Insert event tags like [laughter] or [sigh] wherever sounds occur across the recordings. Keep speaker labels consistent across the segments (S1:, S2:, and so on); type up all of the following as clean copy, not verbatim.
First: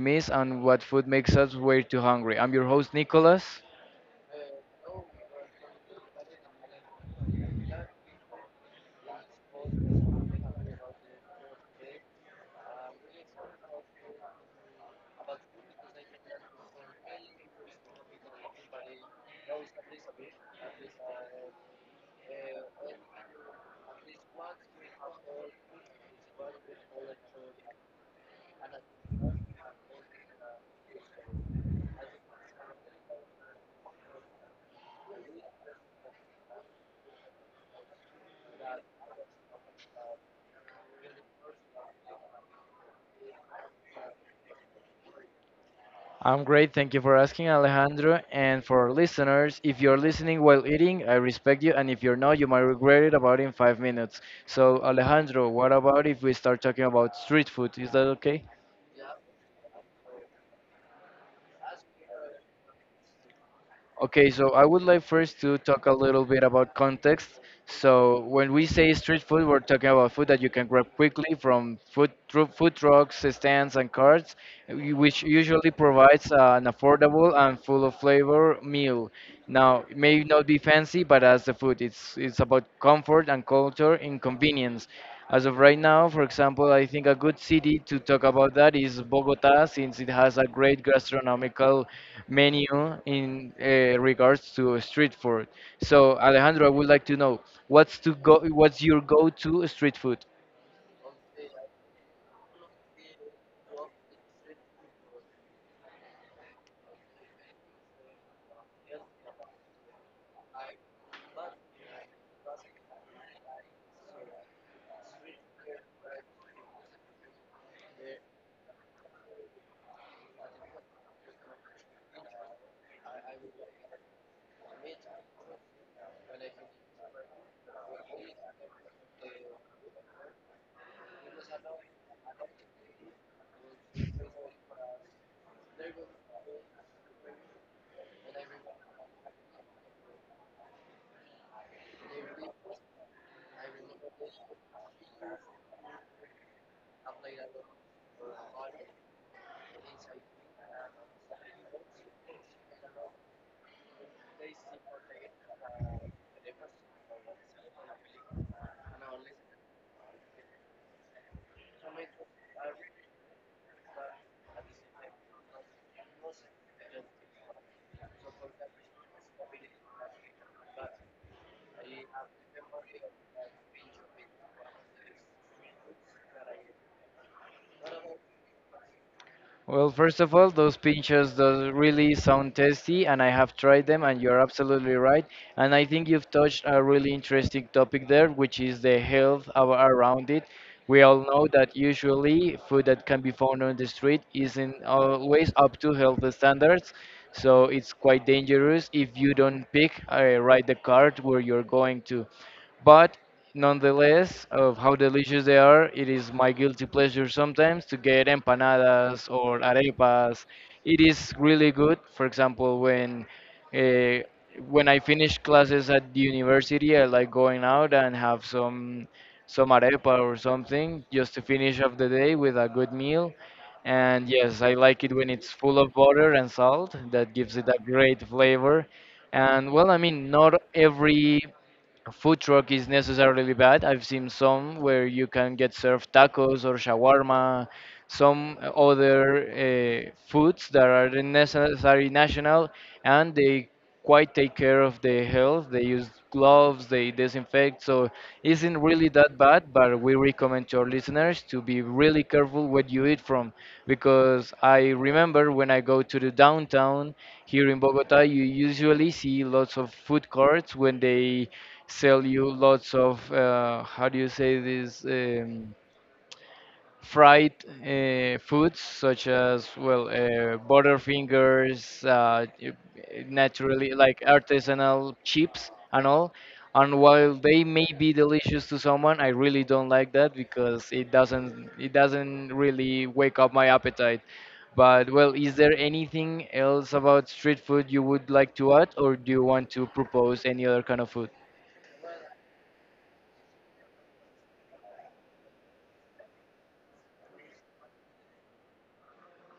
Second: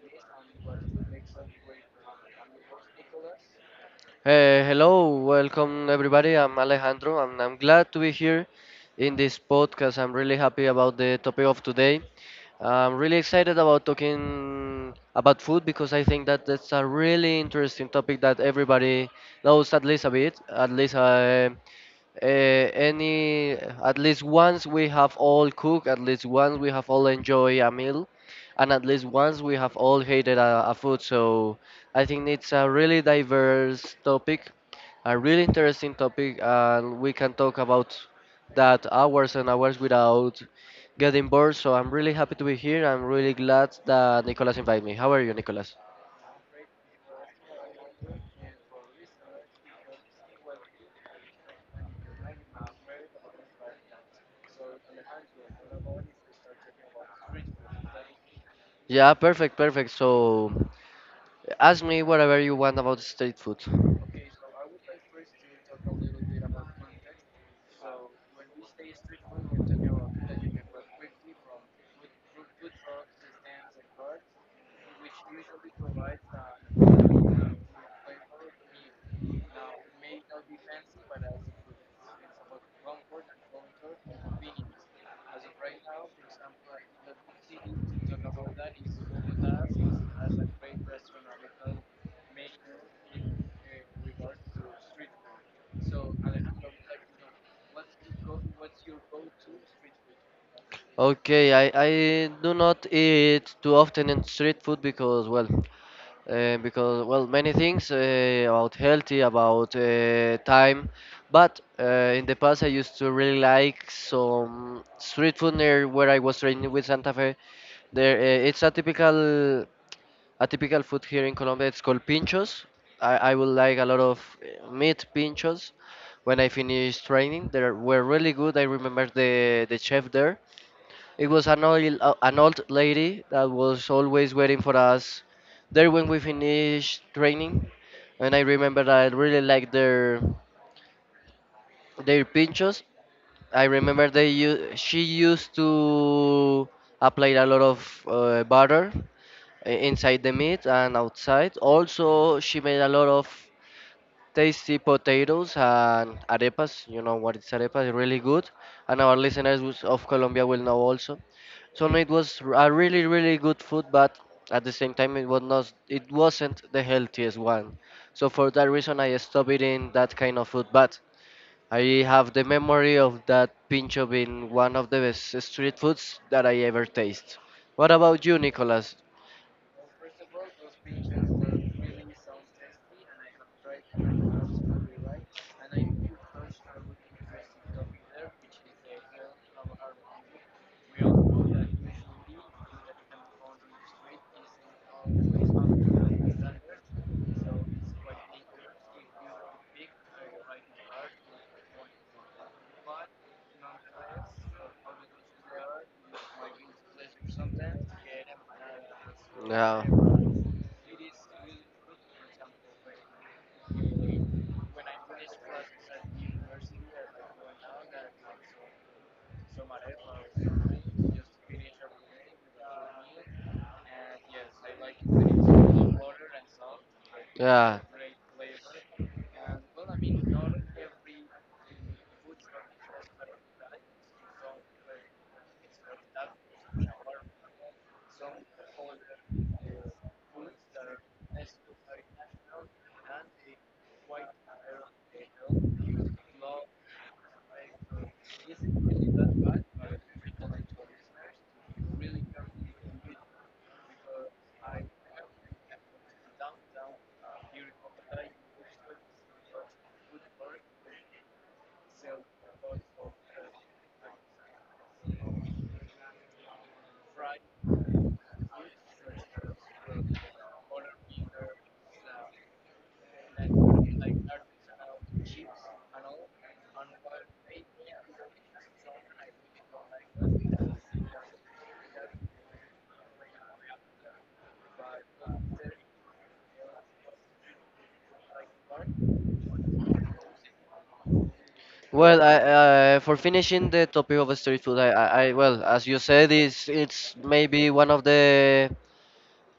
S1: miss, and what food makes us way too hungry. I'm your host, Nicolas.
S2: Hello, welcome everybody. I'm Alejandro, and I'm glad to be here in this podcast. I'm really happy about the topic of today. I'm really excited about talking about food because I think that that's a really interesting topic that everybody knows at least a bit, at least uh, any at least once we have all cooked, at least once we have all enjoyed a meal, and at least once we have all hated a food. So I think it's a really diverse topic, a really interesting topic, and we can talk about that hours and hours without getting bored. So I'm really happy to be here. I'm really glad that Nicolas invited me. How are you, Nicolas?
S1: I'm great, thank you for asking, Alejandro. And for our listeners, if you're listening while eating, I respect you, and if you're not, you might regret it about in 5 minutes. So, Alejandro, what about if we start talking about street food? Is that okay?
S2: Yeah, perfect, perfect. So ask me whatever you want about street food.
S1: Okay, so I would like first to talk a little bit about context. So when we say street food, we're talking about food that you can grab quickly from food trucks, stands, and carts, which usually provides an affordable and full of flavor meal. Now, it may not be fancy, but as the food, it's about comfort and culture and convenience. As of right now, for example, I think a good city to talk about that is Bogota, since it has a great gastronomical menu in regards to street food. So, Alejandro, I would like to know what's your go-to street food?
S2: Okay, I do not eat too often in street food because well many things about healthy about time but in the past I used to really like some street food near where I was training with Santa Fe there. It's a typical food here in Colombia. It's called pinchos. I would like a lot of meat pinchos when I finished training. They were really good. I remember the chef there. It was an old lady that was always waiting for us there when we finished training. And I remember I really liked their pinchos. I remember she used to apply a lot of butter inside the meat and outside. Also, she made a lot of tasty potatoes and arepas. You know what is arepas? Really good, and our listeners who's of Colombia will know also. So no, a really really good food, but at the same time it wasn't the healthiest one. So for that reason I stopped eating that kind of food. But I have the memory of that pincho being one of the best street foods that I ever taste. What about you, Nicolas?
S1: Well, first of all, those pinchos does really sound tasty, and I have tried them, and you're absolutely right. And I think you've touched a really interesting topic there, which is the health of, around it. We all know that usually food that can be found on the street isn't always up to health standards, so it's quite dangerous if you don't pick right the cart where you're going to. But. Nonetheless, of how delicious they are, it is my guilty pleasure sometimes to get empanadas or arepas. It is really good. For example, uh, when I finish classes at the university, I like going out and have some arepa or something just to finish off the day with a good meal. And yes, I like it when it's full of butter and salt. That gives it a
S2: Yeah.
S1: great flavor. And well, I mean, not every food truck is necessarily bad. I've seen some where you can get served tacos or shawarma, some other foods that are necessary national, and they quite take care of the health. They use gloves, they disinfect, so isn't really that bad. But we recommend to our listeners to be really careful what you eat from, because I remember when I go to the downtown here in Bogota, you usually see lots of food courts when they sell you lots of how do you say this, fried foods such as well butterfingers, naturally like artisanal chips and all. And while they may be delicious to someone, I really don't like that because it doesn't really wake up my appetite. But well, is there anything else about street food you would like to add? Or do you want to propose any other kind of food?
S2: Well, for finishing the topic of street food, I well, as you said, it's maybe one of the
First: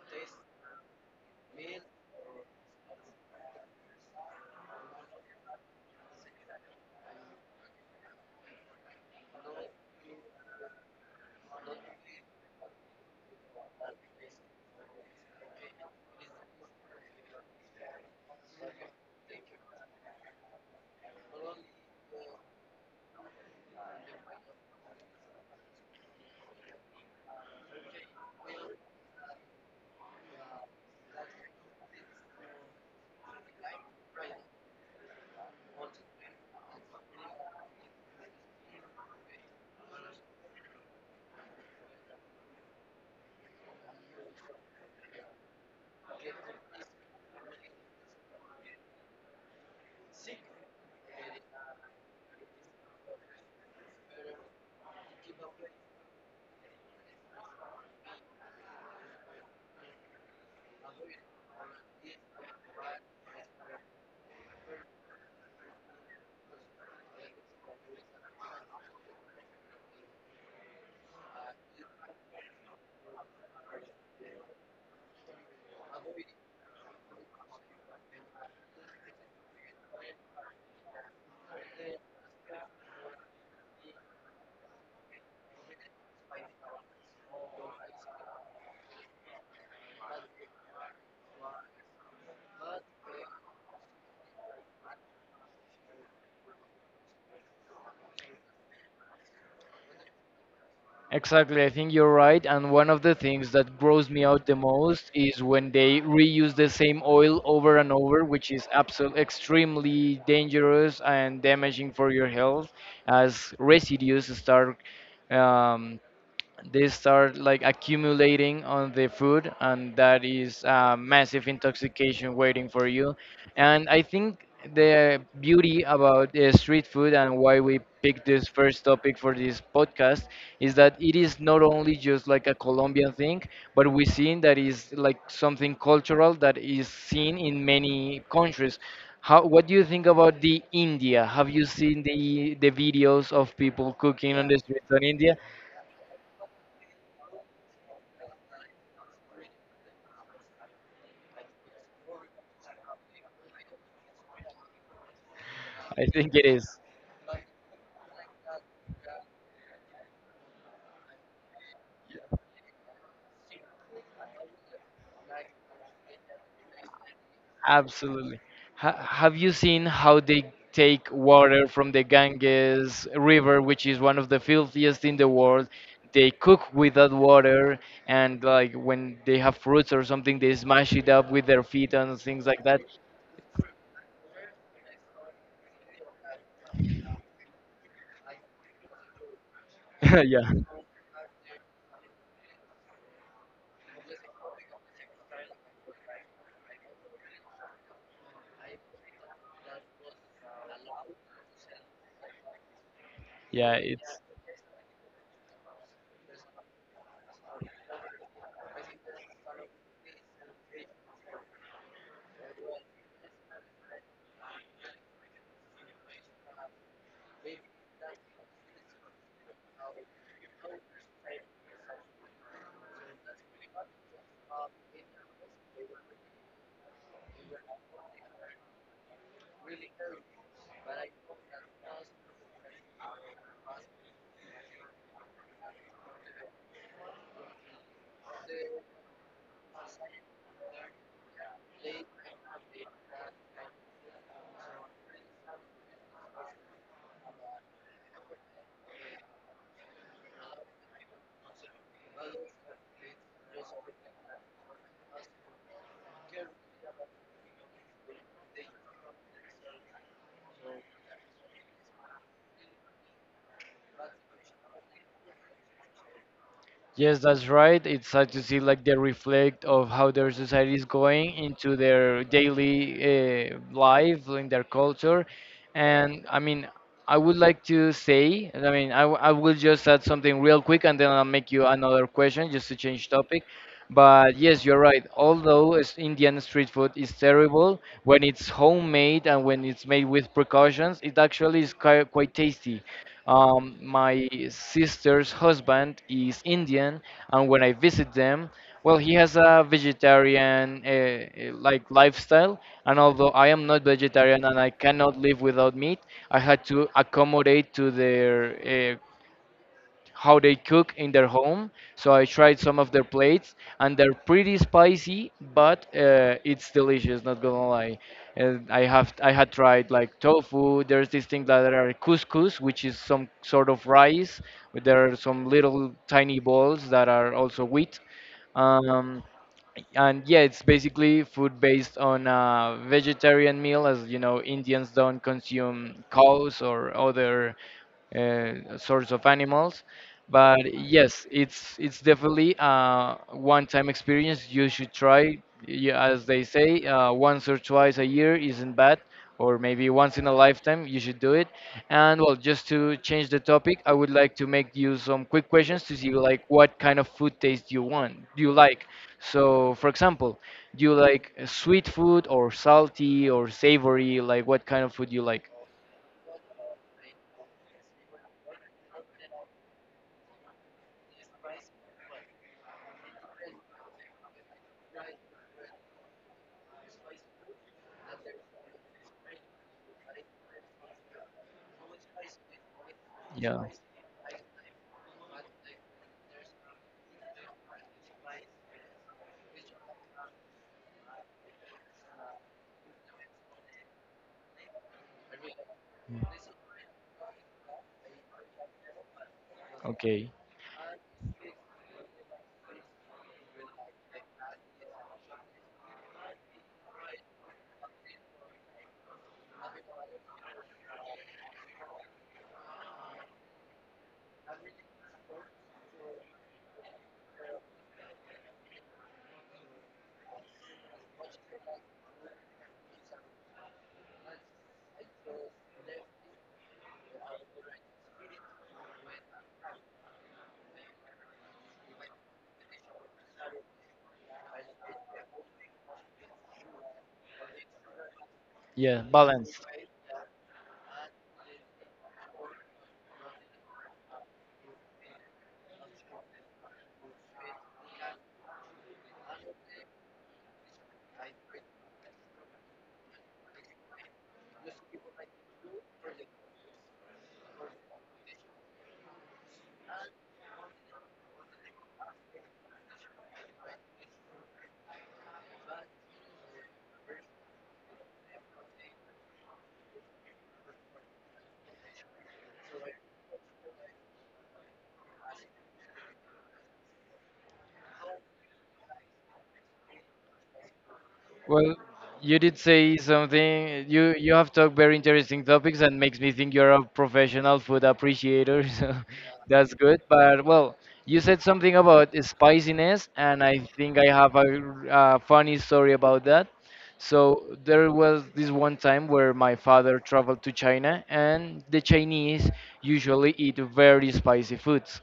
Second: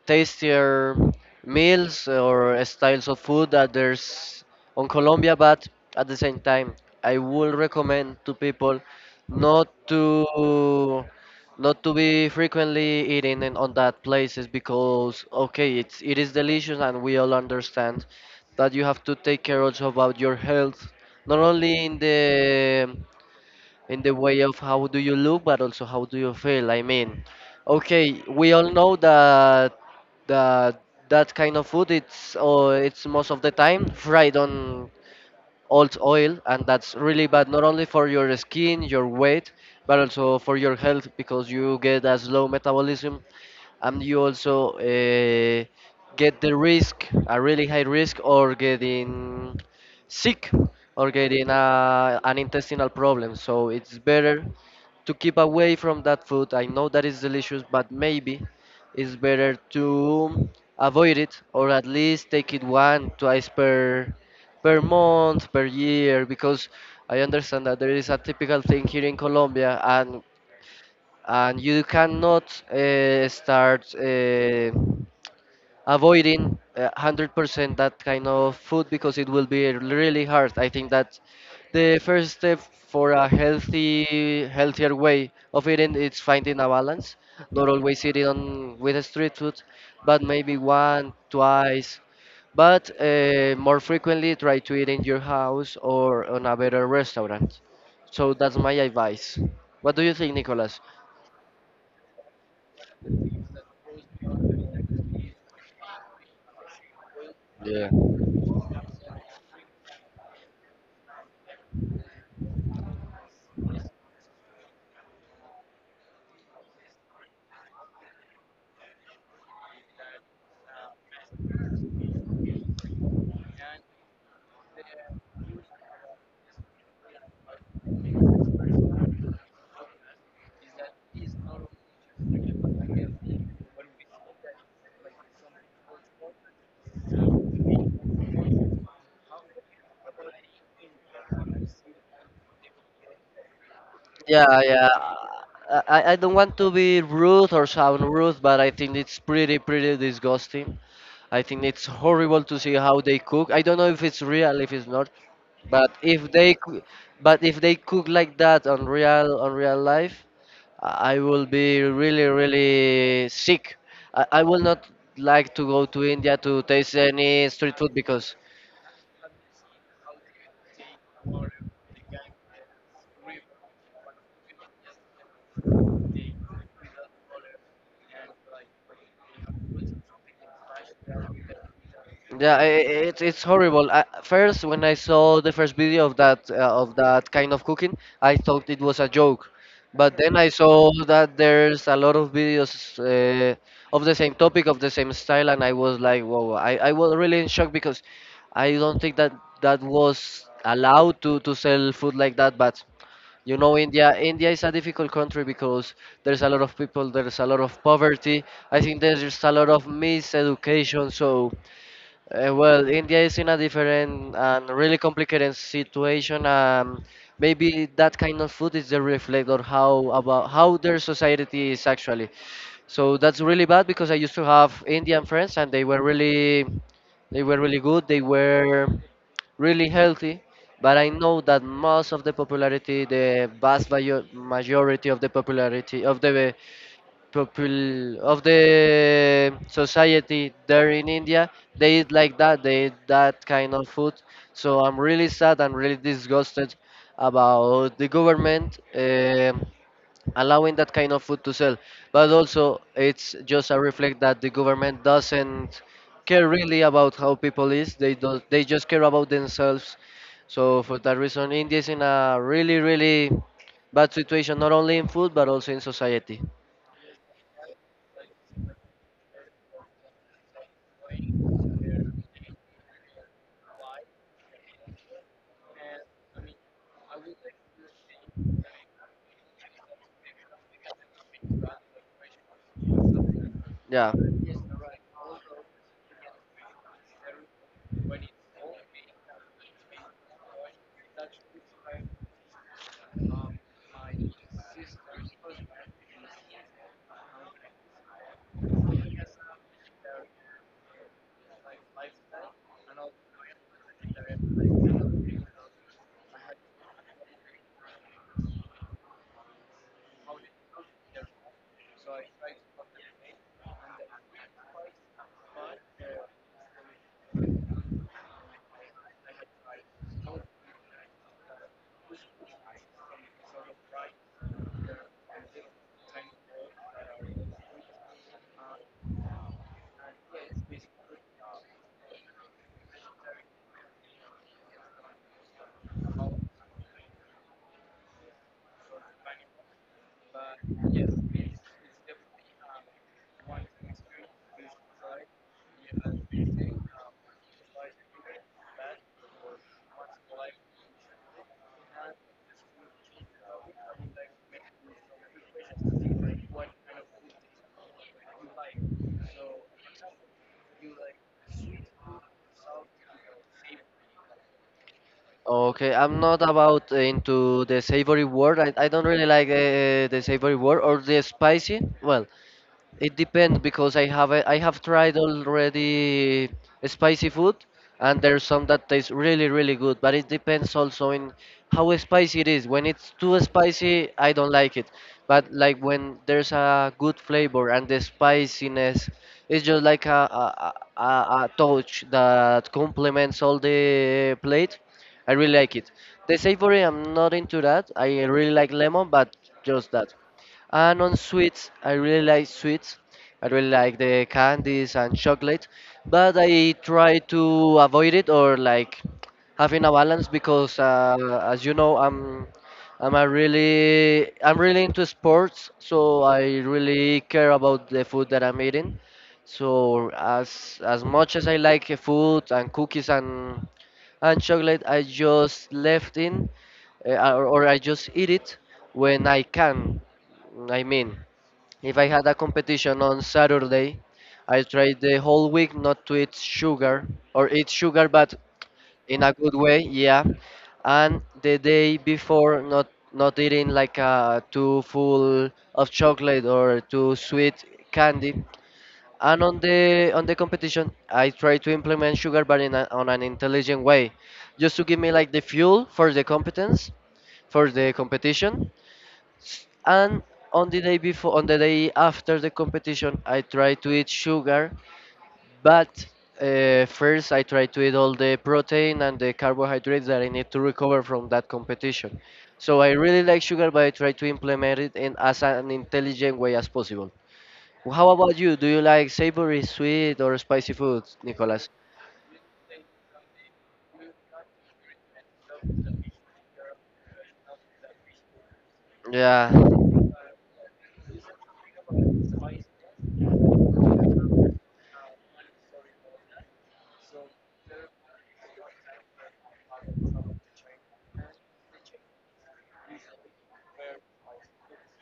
S2: tastier meals or styles of food that there's on Colombia, but at the same time, I would recommend to people not to not to be frequently eating in on that places because okay, it is delicious and we all understand that you have to take care also about your health, not only in the way of how do you look, but also how do you feel. I mean, okay, we all know that that that kind of food it's most of the time fried on old oil, and that's really bad not only for your skin, your weight, but also for your health because you get a slow metabolism and you also get the risk, a really high risk, or getting sick or getting an intestinal problem. So it's better to keep away from that food. I know that is delicious, but maybe it's better to avoid it or at least take it one, twice per per month, per year, because I understand that there is a typical thing here in Colombia, and you cannot start avoiding 100% that kind of food because it will be really hard. I think that the first step for a healthy, healthier way of eating is finding a balance, not always eating on, with the street food, but maybe one, twice, but more frequently try to eat in your house or on a better restaurant. So that's my advice. What do you think, Nicolas?
S1: Exactly, I think you're right. And one of the things that grows me out the most is when they reuse the same oil over and over, which is absolutely extremely dangerous and damaging for your health as residues um, start like accumulating on the food, and that is a massive intoxication waiting for you. And I think the beauty about street food, and why we picked this first topic for this podcast, is that it is not only just like a Colombian thing, but we seen that is like something cultural that is seen in many countries. How what do you think about the India? Have you seen the videos of people cooking on the
S2: Yeah, yeah.
S1: streets in India?
S2: I don't want to be rude or sound rude, but I think it's pretty, pretty disgusting. I think it's horrible to see how they cook. I don't know if it's real, if it's not, but
S1: I
S2: if
S1: think it
S2: they,
S1: is.
S2: coo- but if they cook like that on real life, I will be really, really sick. I will not like to go to India to taste any street food because
S1: Absolutely. Have you seen how they take water from the Ganges River, which is one of the filthiest in the world? They cook with that water, and like when they have fruits or something, they smash it up with their feet and things
S2: yeah,
S1: like that.
S2: it's horrible. I, first, when I saw the first video of that kind of cooking, I thought it was a joke, but
S1: [laughs]
S2: then
S1: Yeah,
S2: I saw that there's a lot of videos uh, of the same topic, of the same style, and I was like, whoa! I was really in shock because I don't think that that was allowed to sell food like that, but you
S1: yeah,
S2: know, India.
S1: it's
S2: India is a difficult country because there's a lot of people, there's a lot of poverty. I think there's just a lot of miseducation. So, well, India is in a different and really complicated situation. Maybe that kind of food is the reflect or how about how their society is actually. So that's really bad because I used to have Indian friends and they were really good. They were really healthy, but I know that most of the popularity, majority of the popularity of the popul of the society there in India, they eat like that. They eat that kind of food. So I'm really sad and really disgusted about the government. Allowing that kind of food to sell. But also, it's just a reflect that the government doesn't care really about how people is. They do not They just care about themselves. So for that reason, India is in a really, really bad situation, not only in food but also in society.
S1: yes, that's right. It's sad to see like the reflect of how their society is going into their daily life, in their culture, and I mean, I would like to say, I mean, I will just add something real quick, and then I'll make you another question just to change topic.
S2: Yeah.
S1: But yes, you're right. Although Indian street food is terrible, when it's homemade and when it's made with precautions, it actually is quite, quite tasty. My sister's husband is Indian, and when I visit them, well, he has a vegetarian like lifestyle, and although I am not vegetarian and I cannot live without meat, I had to accommodate to their how they cook in their home. So I tried some of their plates, and they're pretty spicy, but it's delicious. Not gonna lie, and I had tried like tofu. There's this thing that are couscous, which is some sort of rice, but there are some little tiny balls that are also wheat. Um, and yeah, it's basically food based on a vegetarian meal, as you know, Indians don't consume cows or other sorts of animals. But yes, it's definitely a one-time experience. You should try, as they say, once or twice a year isn't bad, or maybe once in a lifetime you should do it. And well, just to change the topic, I would like to make you some quick questions to see like what kind of food taste you like. So, for example, do you like sweet food or salty or savory? Like what kind of food you like?
S2: Okay, I'm not about into the savory word. I don't really like the savory word or the spicy. Well, it depends because I have tried already spicy food and there's some that taste really really good but it depends also in how spicy it is. When it's too
S1: Yeah.
S2: spicy I don't like it. But like when there's a good flavor and the spiciness it's just like a touch that complements all the plate. I really like it. The savory I'm not into that. I really like lemon but just that.
S1: Okay.
S2: And on sweets, I really like sweets. I really like the candies and chocolate, but I try to avoid it or like having a balance because, as you know, I'm a really I'm really into sports, so I really care about the food that I'm eating. So as much as I like food and cookies and chocolate I just left in or I just eat it when I can. I mean, if I had a competition on Saturday, I tried the whole week not to eat sugar or eat sugar, but
S1: Yeah,
S2: in a good
S1: balanced.
S2: way, yeah. And the day before, not not eating like too full of chocolate or too sweet candy. And on the competition, I try to implement sugar, but on an intelligent way, just to give me like the fuel for the competence, for the competition. And on the day before, on the day after the competition, I try to eat sugar, but first I try to eat all the protein and the carbohydrates that I need to recover from that competition. So I really like sugar, but I try to implement it in as an intelligent way as possible. How about you? Do you like savory, sweet, or spicy foods, Nicolas?
S1: Well, you did say something. You have talked very interesting topics and makes me think you're a professional food appreciator. [laughs] So
S2: Yeah,
S1: that's good. But well, you said something about spiciness, and I think I have a funny story about that. So there was this one time where my father traveled to China, and the Chinese usually eat very spicy foods,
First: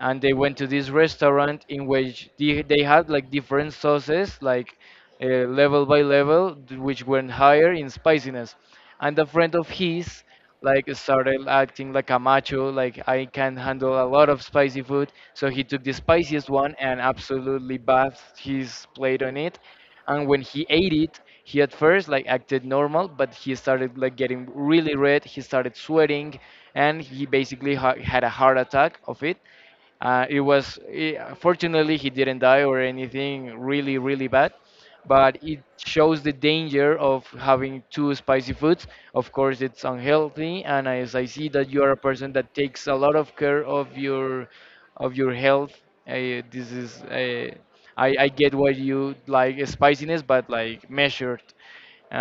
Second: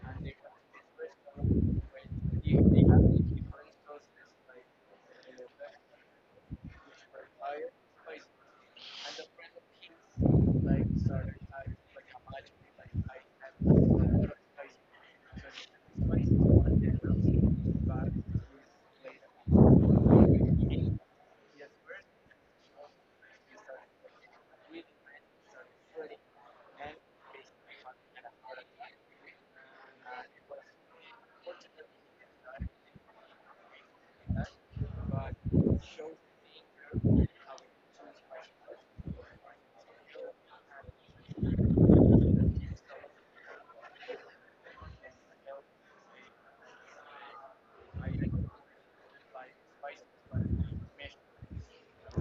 S1: and they went to this restaurant in which they had like different sauces like level by level, which went higher in spiciness. And a friend of his like started acting like a macho, like, I can handle a lot of spicy food. So he took the spiciest one and absolutely bathed his plate on it, and when he ate it, he at first like acted normal, but he started like getting really red, he started sweating, and he basically had a heart attack of it. It was, fortunately he didn't die or anything really really bad, but it shows the danger of having two spicy foods. Of course, it's unhealthy, and as I see that you are a person that takes a lot of care of your health, uh, this is I get what you like spiciness, but like measured.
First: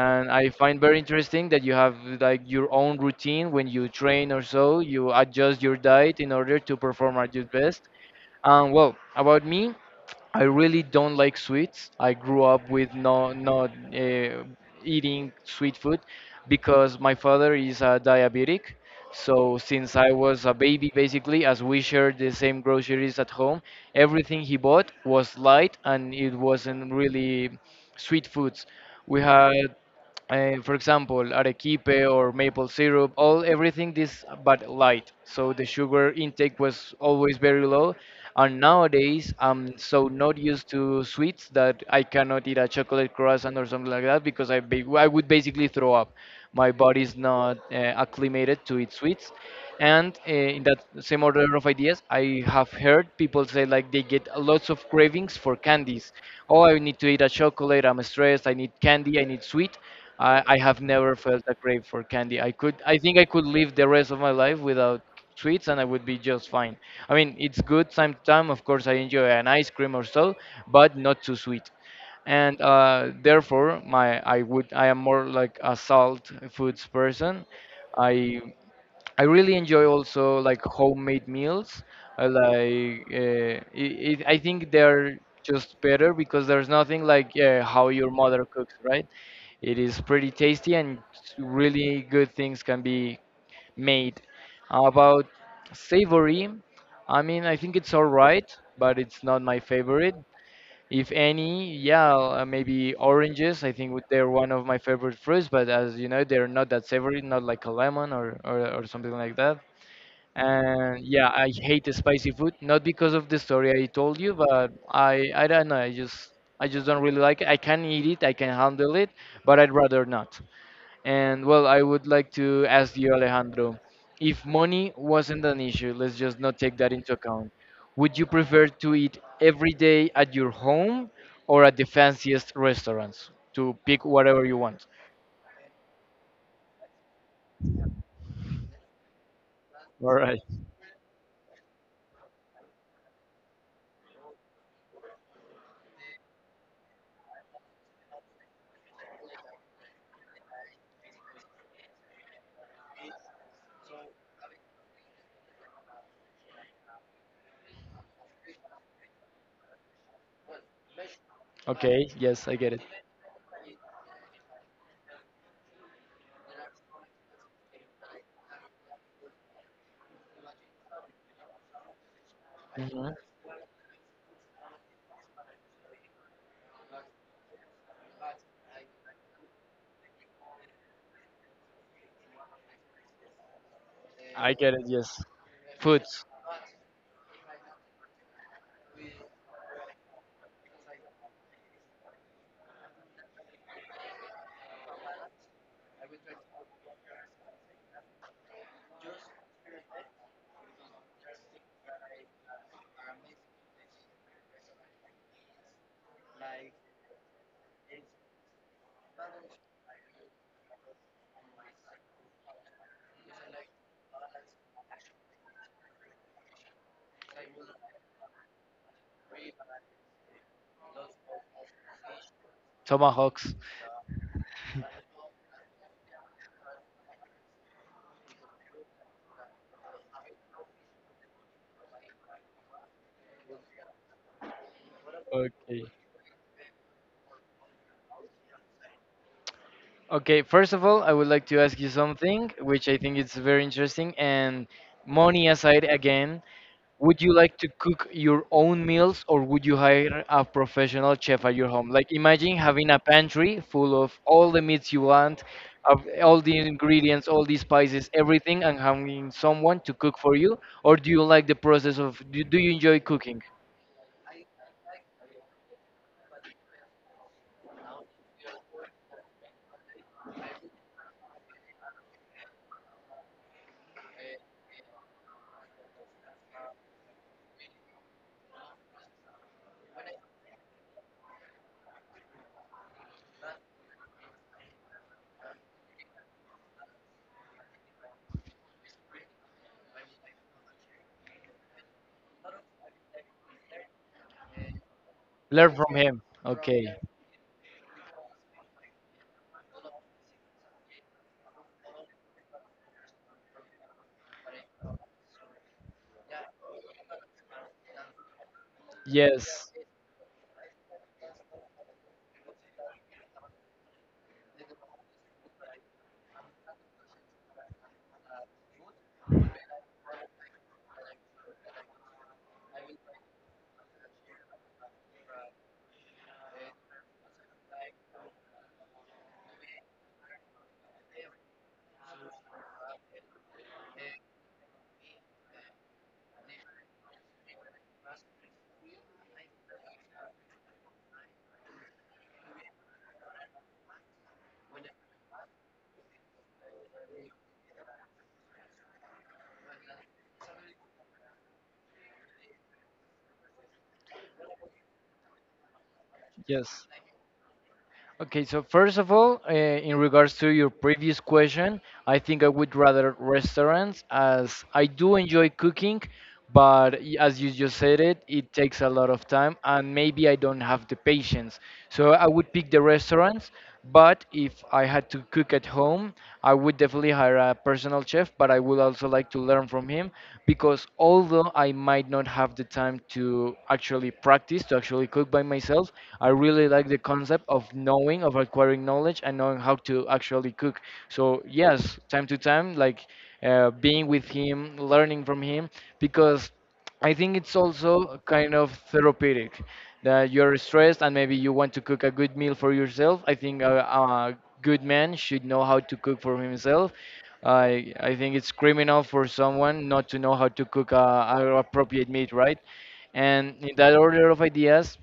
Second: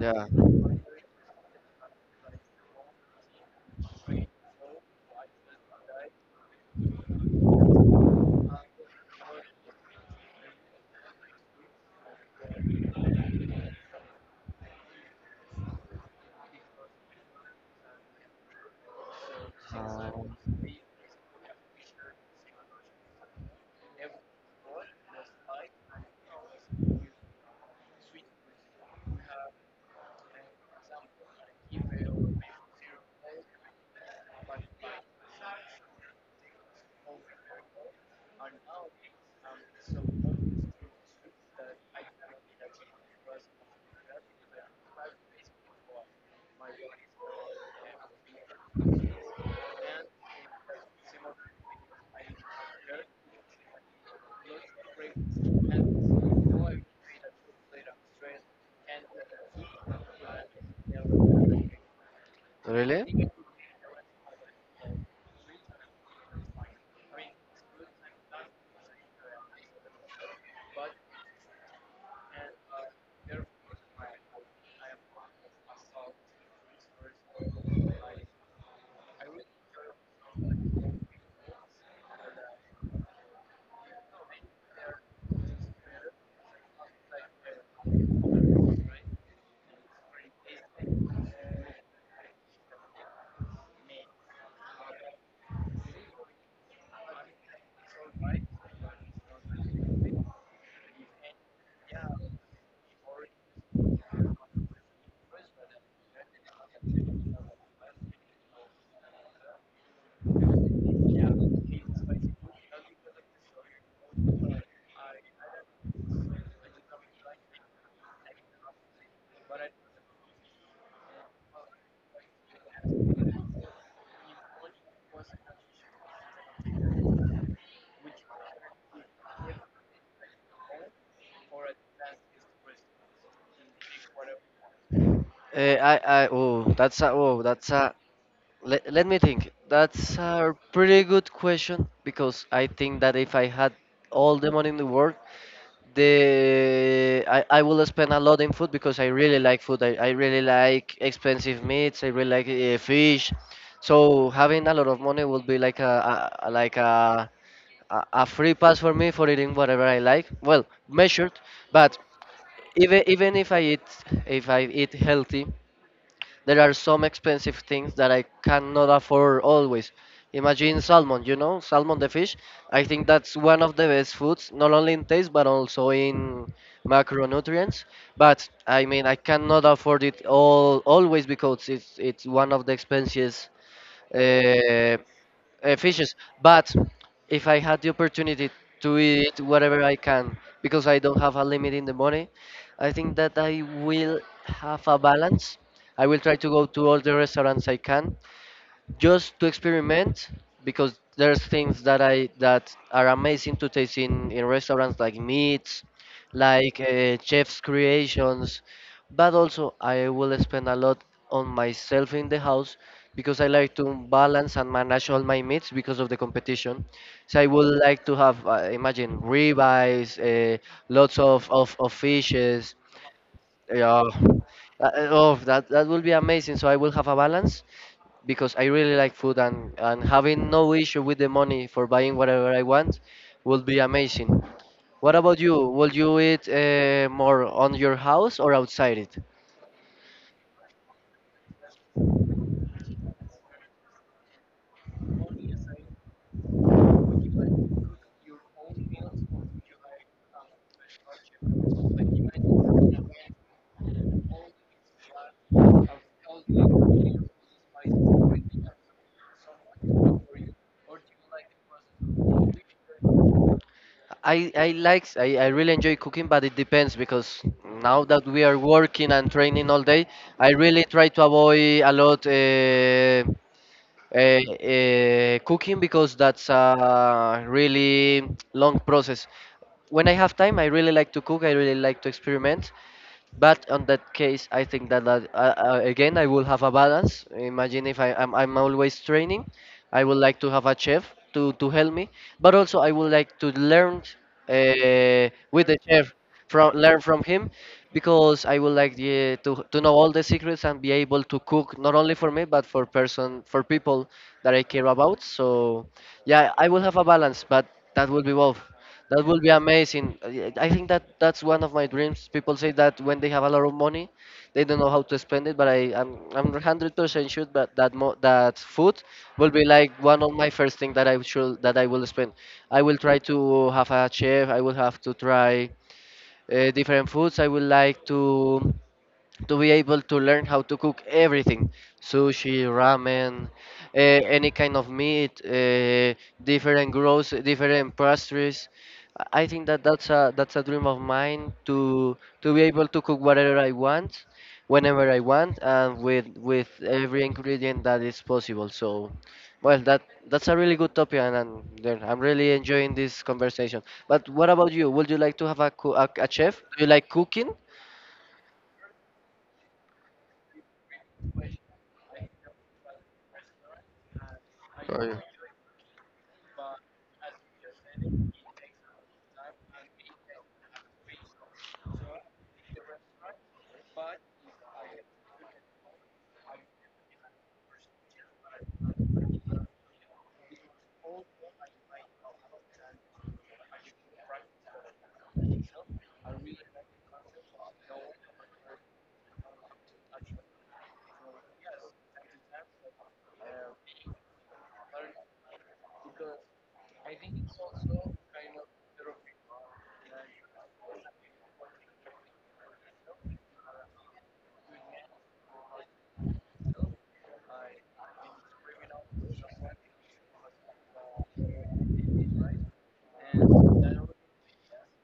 S2: yeah.
S1: I find very interesting that you have like your own routine when you train or so. You adjust your diet in order to perform at your best. And well, about me, I really don't like sweets. I grew up with no not eating sweet food because my father is a diabetic. So since I
S2: Um,
S1: was a baby, basically, as we shared the same groceries at home, everything he bought was light and it wasn't really sweet foods. We had for example, arequipe or maple syrup, all everything this but light. So the sugar intake was always very low. And nowadays, I'm so not used to sweets that I cannot eat a chocolate croissant or something like that because I would basically throw up. My body's not acclimated to eat sweets. And in that same order of ideas, I have heard people say like they get lots of cravings for candies. Oh, I need to eat a chocolate, I'm stressed, I need candy, I need sweet. I have never felt a crave for candy. I think I
S2: really?
S1: could live the rest of my life without sweets and I would be just fine. I mean, it's good sometime. Of course, I enjoy an ice cream or so, but not too sweet. And therefore, my I would I am more like a salt foods person. I I really enjoy also like homemade meals. I like I think they're just better because there's nothing like how your mother cooks, right? It is pretty tasty and really good things can be made. About savory, I mean, I think it's all right, but it's not my favorite. If any, yeah, maybe oranges. I think they're one of my favorite fruits, but as you know, they're not that savory, not like a lemon or something like that. And yeah, I hate the spicy food, not because of the story I told you, but I don't know, I just I just don't really like it. I can eat it, I can handle it, but I'd rather not. And well, I would like to ask you, Alejandro, if money wasn't an issue, let's just not take that into account, would you prefer to eat every day at your home or at the fanciest restaurants to pick whatever you want?
S2: Eh, I, oh, that's a, Let, let me think.
S1: All
S2: That's
S1: right.
S2: a pretty good question because I think that if I had all the money in the world, I will spend a lot in food because I really like food. I really like expensive meats. I really like fish. So having a lot of money would be like like a free pass for me for eating whatever I like. Well, measured, but
S1: Okay, yes, I get it.
S2: even if I eat healthy, there are some expensive things that I cannot afford always. Imagine salmon, you know, salmon the fish. I think
S1: Mhm.
S2: that's one of the best foods, not only in taste but also in macronutrients. But I mean, I cannot afford it all always because it's one of the expensive uh,
S1: I get it, yes.
S2: fishes.
S1: Foods.
S2: But if I had the opportunity to eat whatever I can, because I don't have a limit in the money, I think that I will have a balance. I will try to go to all the restaurants I can, just to experiment because there's things that I that are amazing to taste in restaurants like meats, like chef's creations, but also I will spend a lot on myself in the house because I like to balance and manage all my meats because of the competition. So I would like to have imagine ribeyes, lots of fishes.
S1: Tomahawks.
S2: Yeah, oh, that will be amazing. So I will have a balance because I really like food, and having no issue with the money for buying whatever I want would be amazing. What about you?
S1: Okay.
S2: Will you eat more on your house or outside it?
S1: Okay, first of all, I would like to ask you something, which I think is very interesting. And money aside, again, would you like to cook your own meals, or would you hire a professional chef at your home? Like, imagine having a pantry full of all the meats you want, of all the ingredients, all the spices, everything, and having someone to cook for you. Or do you like the process of? Do you enjoy cooking?
S2: I really enjoy cooking, but it depends because now that we are working and training all day, I really try to avoid a lot uh, cooking because that's a really long process. When I have time, I really like to cook, I really like to experiment. But on that case, I think that again, I will have a balance. Imagine if I'm always training, I would like to have a chef to help me, but also I would like to learn with
S1: Learn
S2: the
S1: from
S2: chef,
S1: him.
S2: from
S1: Okay.
S2: learn from him, because I would like to know all the secrets and be able to cook not only for me, but for person for people that I care about. So yeah, I will have a balance, but that will be both. That will be
S1: Yes.
S2: amazing. Yeah, I think that that's one of my dreams. People say that when they have a lot of money, they don't know how to spend it, but I'm 100% sure that that mo that food will be like one of my first thing that I should that I will spend. I will try to have a chef. I will have to try different foods. I would like to be able to learn how to cook everything: sushi, ramen, any kind of meat, different gross, different pastries. I think that that's a dream of mine, to be able to cook whatever I want, whenever I want, and with every ingredient that is possible. So well, that that's a really good topic, and then I'm really enjoying this conversation. But what about you? Would you like to have a, a chef? Do you
S1: Yes.
S2: like cooking?
S1: Okay, so first of all, in regards to your previous question, I think I would rather restaurants as I do
S2: Or-
S1: enjoy cooking, but y- as you just said it, it takes a lot of time and maybe I don't have the patience. So I would pick the restaurants, but if I had to cook at home, I would definitely hire a personal chef, but I would also like to learn from him because although I might not have the time to actually practice, to actually cook by myself, I really like the concept of knowing, of acquiring knowledge and knowing how to actually cook. So, yes, time to time, like being with him, learning from him, because I think it's also kind of therapeutic that you're stressed and maybe you want to cook a good meal for yourself. I think a good man should know how to cook for himself. I think it's criminal for someone not to know how to cook a appropriate meat, right? And in that order of ideas,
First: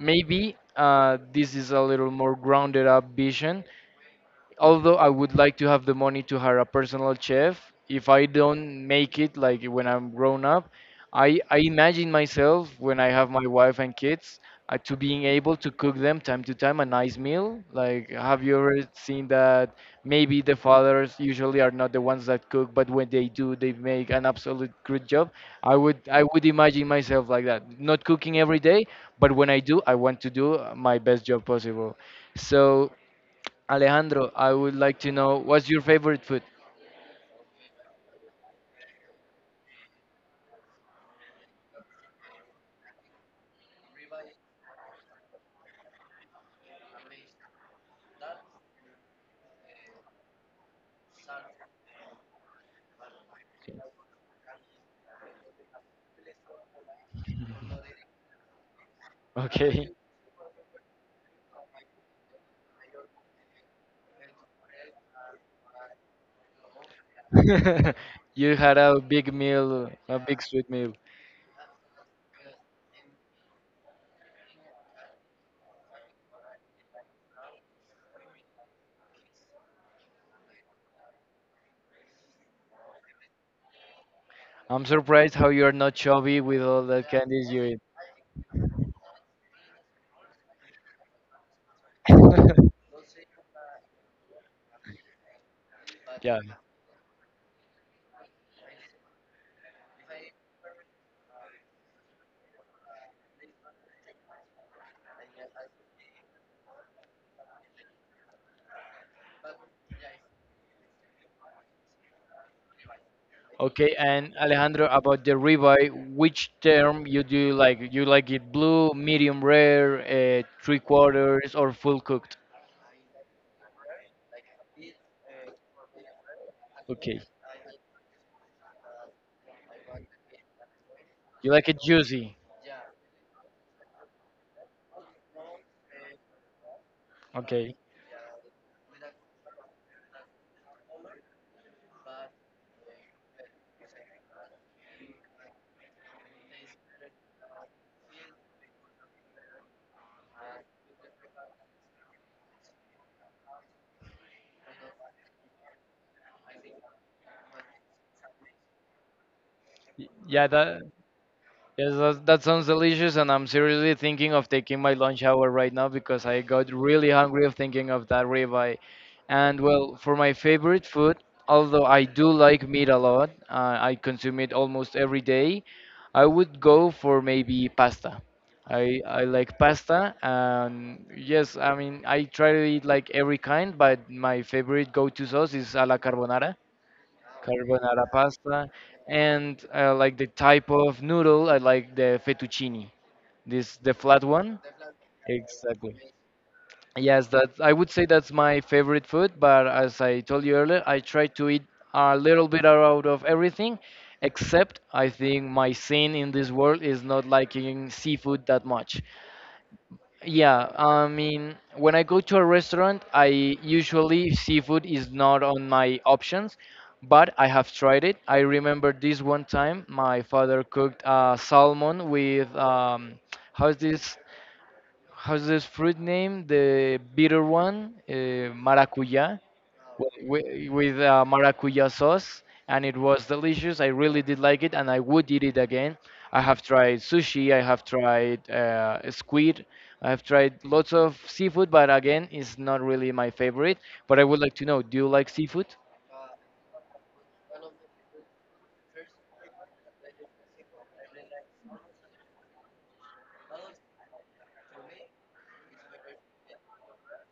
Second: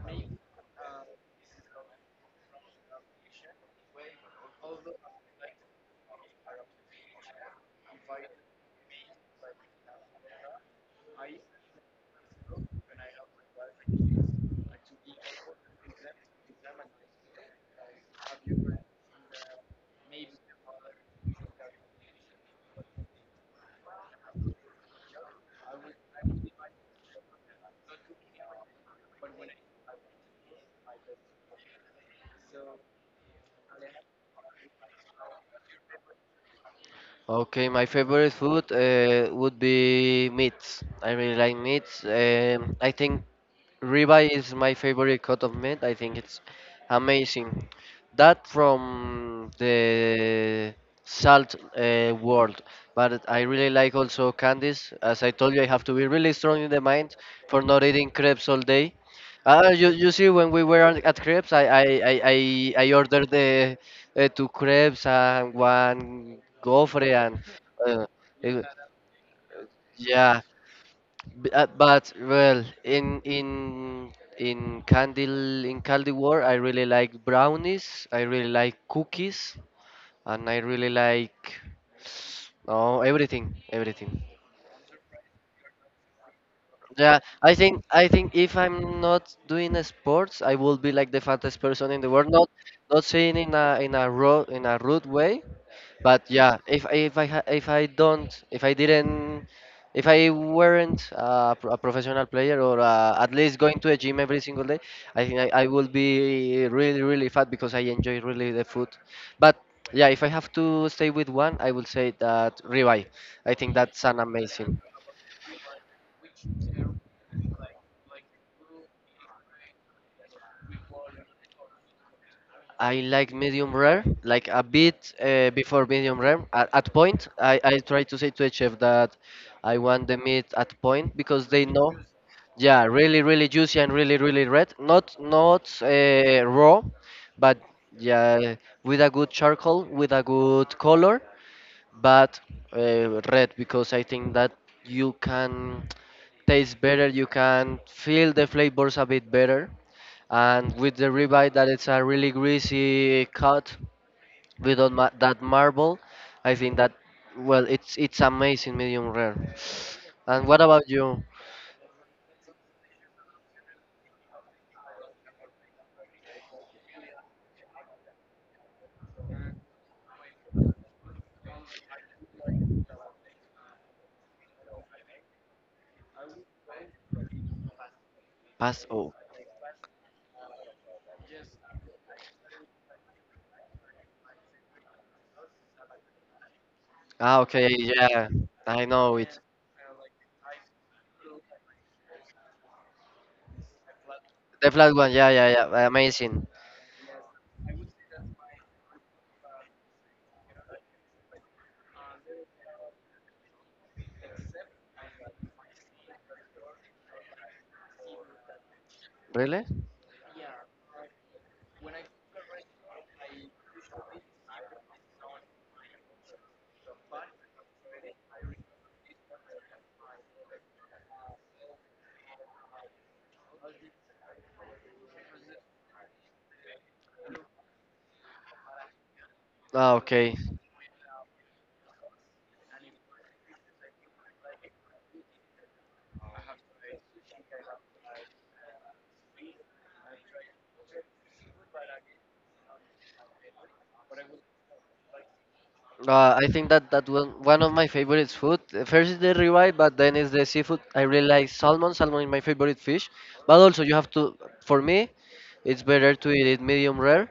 S1: maybe this is a little more grounded up vision, although I would like to have the money to hire a personal chef, if I don't make it like when I'm grown up, I imagine myself when I have my wife and kids to being able to cook them time to time a nice meal. Like, have you ever seen that maybe the fathers usually are not the ones that cook, but when they do, they make an absolute good job. I would imagine myself like that, not cooking every day, but when I do, I want to do my best job possible. So Alejandro, I would like to know, what's your favorite food?
S2: Okay, my favorite food would be meats. I really like meats. I think ribeye is my favorite cut of meat. I think it's amazing. That from the salt world, but I really like also candies. As I told you, I have to be really strong in the mind for not eating crepes all day. Uh,
S1: Okay.
S2: you, you see, when we were at crepes, I ordered the two crepes and one gofre, and uh,
S1: [laughs] You
S2: it-
S1: had a big meal, a big
S2: yeah.
S1: sweet meal.
S2: But well, in Candle in Candy War, I really like brownies. I really like cookies, and I really like oh everything, everything.
S1: I'm surprised how you're not chubby with all the
S2: Yeah,
S1: candies
S2: I
S1: you eat.
S2: think I
S1: [laughs]
S2: think if I'm not doing a sports, I will be like the fattest person in the world. Not not saying in a ro in a rude way. But
S1: Yeah.
S2: yeah, if I ha- if I don't if I didn't if I weren't a, a professional player, or at least going to the gym every single day, I think I will be really really fat because I enjoy really the food. But yeah, if I have to stay with one, I will say that ribeye. I think
S1: Okay,
S2: that's an
S1: and
S2: amazing.
S1: Alejandro, about the ribeye, which term you do you like? You like it blue, medium rare, three quarters, or full cooked?
S2: I like medium rare, like a bit before medium rare. At
S1: Okay.
S2: point, I try to say to the chef that I want the meat at point because
S1: You
S2: they
S1: like it
S2: know,
S1: juicy?
S2: yeah, really, really juicy and really, really red. Not not raw, but
S1: Okay.
S2: yeah, with a good charcoal, with a good color, but red because I think that you can taste better, you can feel the flavors a bit better, and with the ribeye that it's a really greasy cut, without that marble, I think that well, it's amazing medium rare.
S1: Y- Yeah,
S2: And what
S1: that.
S2: about you?
S1: Yes, that, that sounds delicious, and I'm seriously thinking of taking my lunch hour right now because I got really hungry of thinking of that ribeye. And well, for my favorite food, although I do like meat a lot, I consume it almost every day. I would go for maybe pasta.
S2: Pass
S1: I
S2: oh.
S1: I like pasta, and yes, I mean, I try to eat like every kind, but my favorite go-to sauce is a la carbonara,
S2: Ah, okay,
S1: carbonara
S2: yeah,
S1: pasta,
S2: I know it.
S1: and I like the type of noodle. I like the fettuccine, this the flat one.
S2: The flat one, yeah, yeah, yeah,
S1: Exactly.
S2: amazing.
S1: Yes, that, I would say that's my favorite food. But as I told you earlier, I try to eat a little bit out of everything, except I think my sin in this world is not liking seafood that much.
S2: Really.
S1: Yeah, I mean, when I go to a restaurant, I usually seafood is not on my options, but I have tried it. I remember this one time my father cooked salmon with how's this how's this fruit name? The bitter one, maracuya
S2: Ah, okay.
S1: with, with maracuja sauce, and it was delicious. I really did like it and I would eat it again. I have tried sushi, I have tried squid, I have tried lots of seafood, but again, it's not really my favorite. But I would like to know, do you like seafood?
S2: I think that one of my favorite food. First is the ribeye, but then is the seafood. I really like salmon. Salmon is my favorite fish, but also you have to. For me, it's better to eat it medium rare.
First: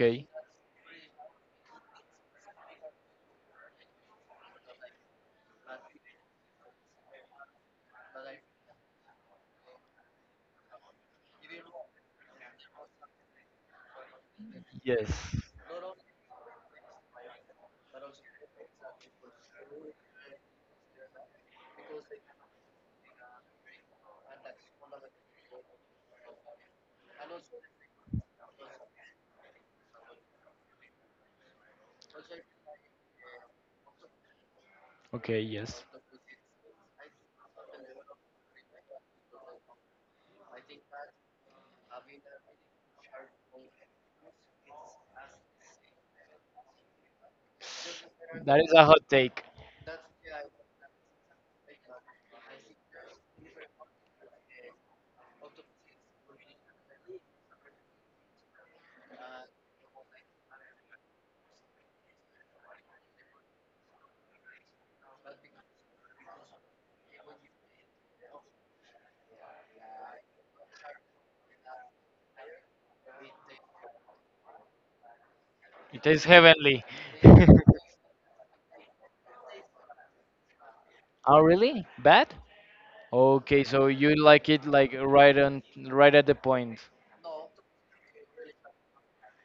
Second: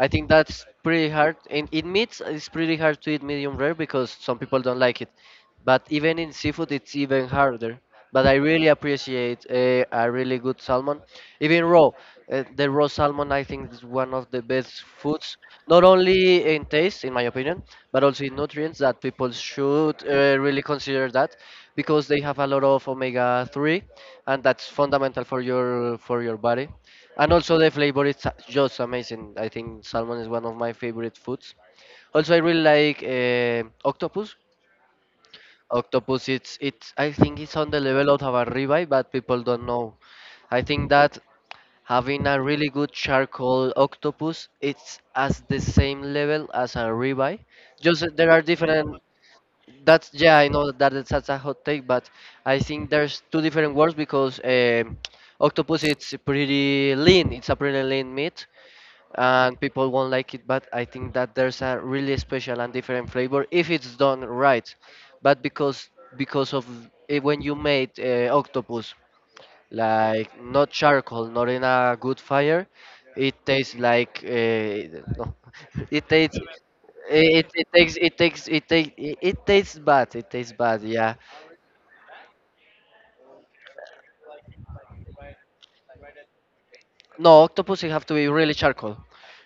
S2: I think that's pretty hard. In meats, it's pretty hard to eat medium rare because some people don't like it. But even in seafood, it's even harder. But I really appreciate a really good salmon, even raw. The raw salmon, I think, is one of the best
S1: yes.
S2: foods, not only in taste in my opinion, but also in nutrients, that people should really consider that, because they have a lot of omega 3, and that's fundamental for your body. And also the flavor is a- just amazing. I think salmon is one of my favorite foods. Also, I really like octopus.
S1: Okay, yes.
S2: Octopus, it's, I think it's on the level of a ribeye, but people don't know. I think that having a really good charcoal octopus, it's at the same level as a ribeye. Just that there are
S1: That is a
S2: different.
S1: hot take.
S2: That's yeah, I know that it's such a hot take, but I think there's two different words because octopus, it's pretty lean. It's a pretty lean meat, and people won't like it. But I think that there's a really special and different flavor if it's done right. But because of when you made octopus like not charcoal, not in a good fire, it tastes like no, [laughs]
S1: It
S2: it
S1: tastes
S2: tastes
S1: heavenly. [laughs]
S2: it, it takes it takes it take it, it tastes bad. It tastes bad. Yeah.
S1: Oh, really? Bad? Okay, so you like it like right on, right at the point.
S2: No, octopus it have to be really charcoal.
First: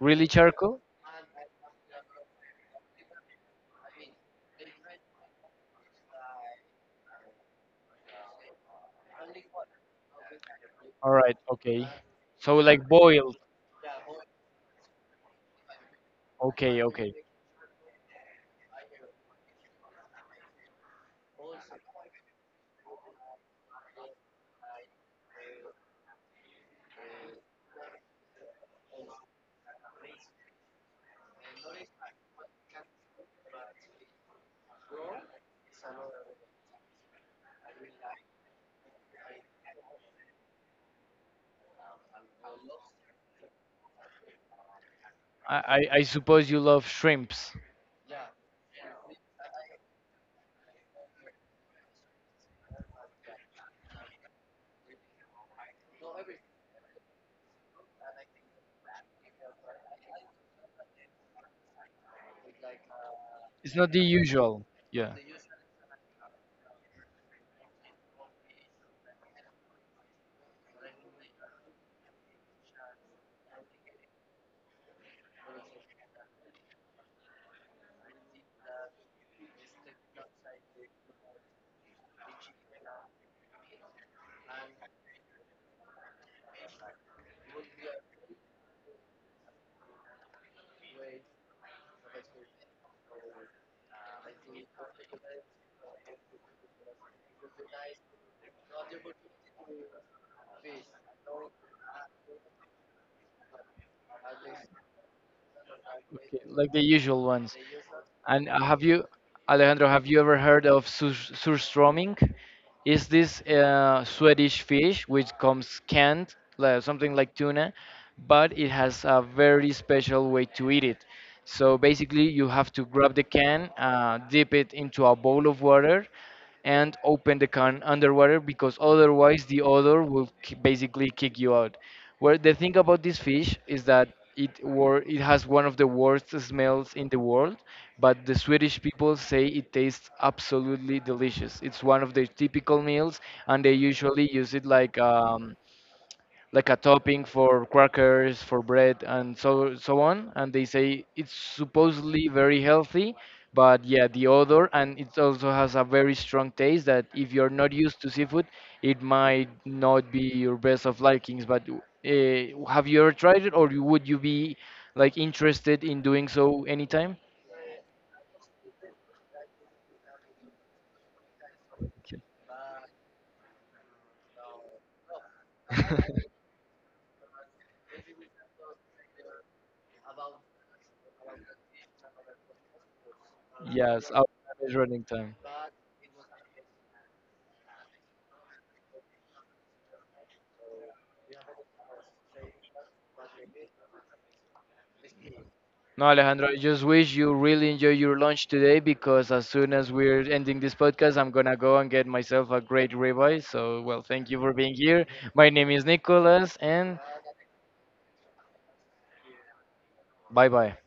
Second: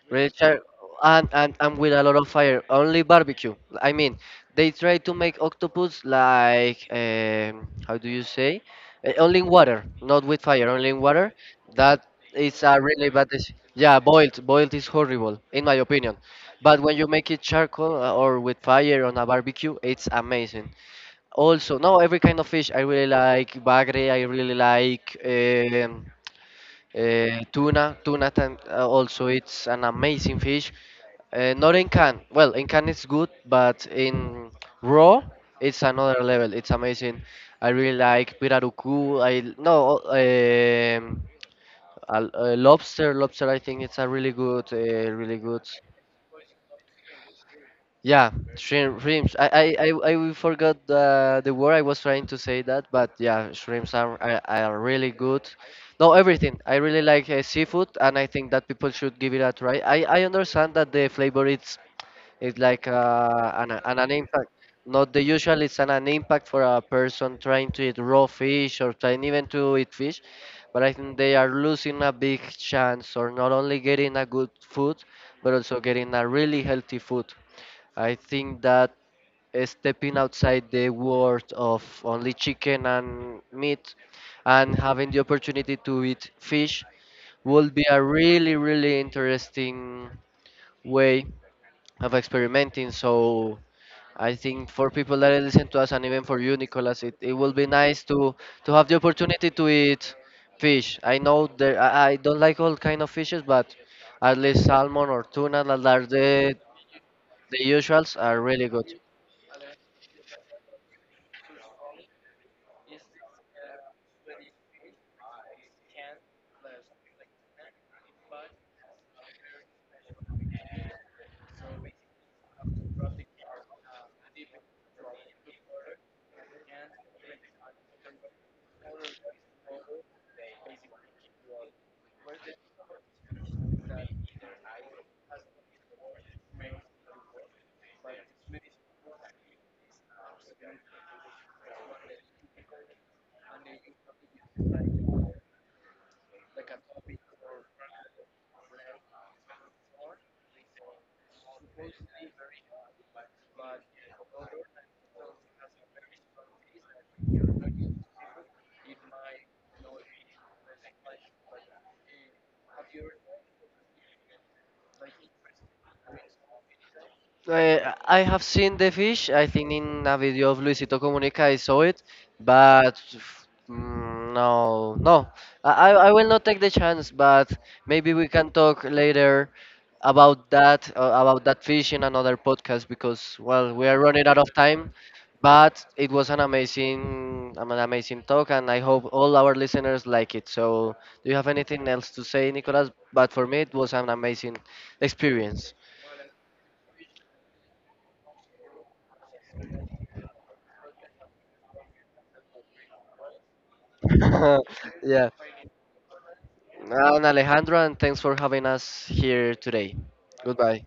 S1: Really
S2: Richard,
S1: charcoal?
S2: and with a lot of fire, only barbecue. I mean, they try to make octopus like, how do you say? Only in water, not with fire, only in
S1: All
S2: water.
S1: right, okay.
S2: That
S1: So
S2: is a
S1: like
S2: really bad
S1: boiled.
S2: decision. Yeah, boiled. Boiled is horrible, in my opinion. But
S1: Okay,
S2: when you
S1: okay.
S2: make it charcoal or with fire on a barbecue, it's amazing. Also, no, every kind of fish. I really like bagre. I really like tuna. Tuna, also, it's an amazing fish. Not in can. Well, in can it's good, but in raw it's another level. It's amazing. I really like pirarucu. I l- no lobster. Lobster. I think it's a really good, really
S1: I
S2: good.
S1: I, I suppose you love shrimps.
S2: Yeah, shrimps. I forgot the word I was trying to say that, but yeah, shrimps are really good. No, everything. I really like seafood, and I think that people should give it a try. I understand that the flavor is, it's like
S1: It's not the
S2: an impact,
S1: usual.
S2: not
S1: Yeah.
S2: the usual, it's an impact for a person trying to eat raw fish or trying even to eat fish. But I think they are losing a big chance, or not only getting a good food, but also getting a really healthy food. I think that stepping outside the world of only chicken and meat and having the opportunity to eat fish would be a really, really interesting way of experimenting. So I think for people that listen to us and even for you, Nicolas, it will be nice to have the opportunity to eat fish. I know there I don't like all kind of fishes, but at least salmon or tuna, that are
S1: Okay, like the usual ones.
S2: the usuals, are
S1: And
S2: really good.
S1: Alejandro, have you ever heard of sur- surströmming? Is this Swedish fish which comes canned, like something like tuna, but it has a very special way to eat it. So basically, you have to grab the can, dip it into a bowl of water, and open the can underwater because otherwise the odor will ki- basically kick you out. Where the thing about this fish is that it wor- it has one of the worst smells in the world, but the Swedish people say it tastes absolutely delicious. It's one of their typical meals, and they usually use it like a topping for crackers, for bread, and so so on. And they say it's supposedly very healthy, but yeah, the odor, and it also has a very strong taste that if you're not used to seafood, it might not be your best of likings. But have you ever tried it, or you- would you be like interested in doing so anytime?
S2: I have seen the fish. I think in a video of Luisito Comunica I saw it,
S1: Okay.
S2: but no, no. I will
S1: [laughs]
S2: not take the chance. But maybe we can talk later about that fish in another podcast, because well, we are
S1: Yes, our
S2: running out of
S1: time is
S2: time.
S1: running time.
S2: But it was an amazing talk, and I hope all our listeners like it. So do you have anything else to say, Nicolas? But for me, it was an amazing experience.
S1: No, Alejandro, I just wish you really enjoy your lunch today because as soon as we're ending this podcast, I'm gonna go and get myself a great ribeye. So, well, thank you
S2: [laughs]
S1: for being here.
S2: Yeah.
S1: My name is Nicholas, and
S2: And Alejandro, and thanks for having us here today.
S1: bye bye.
S2: Goodbye.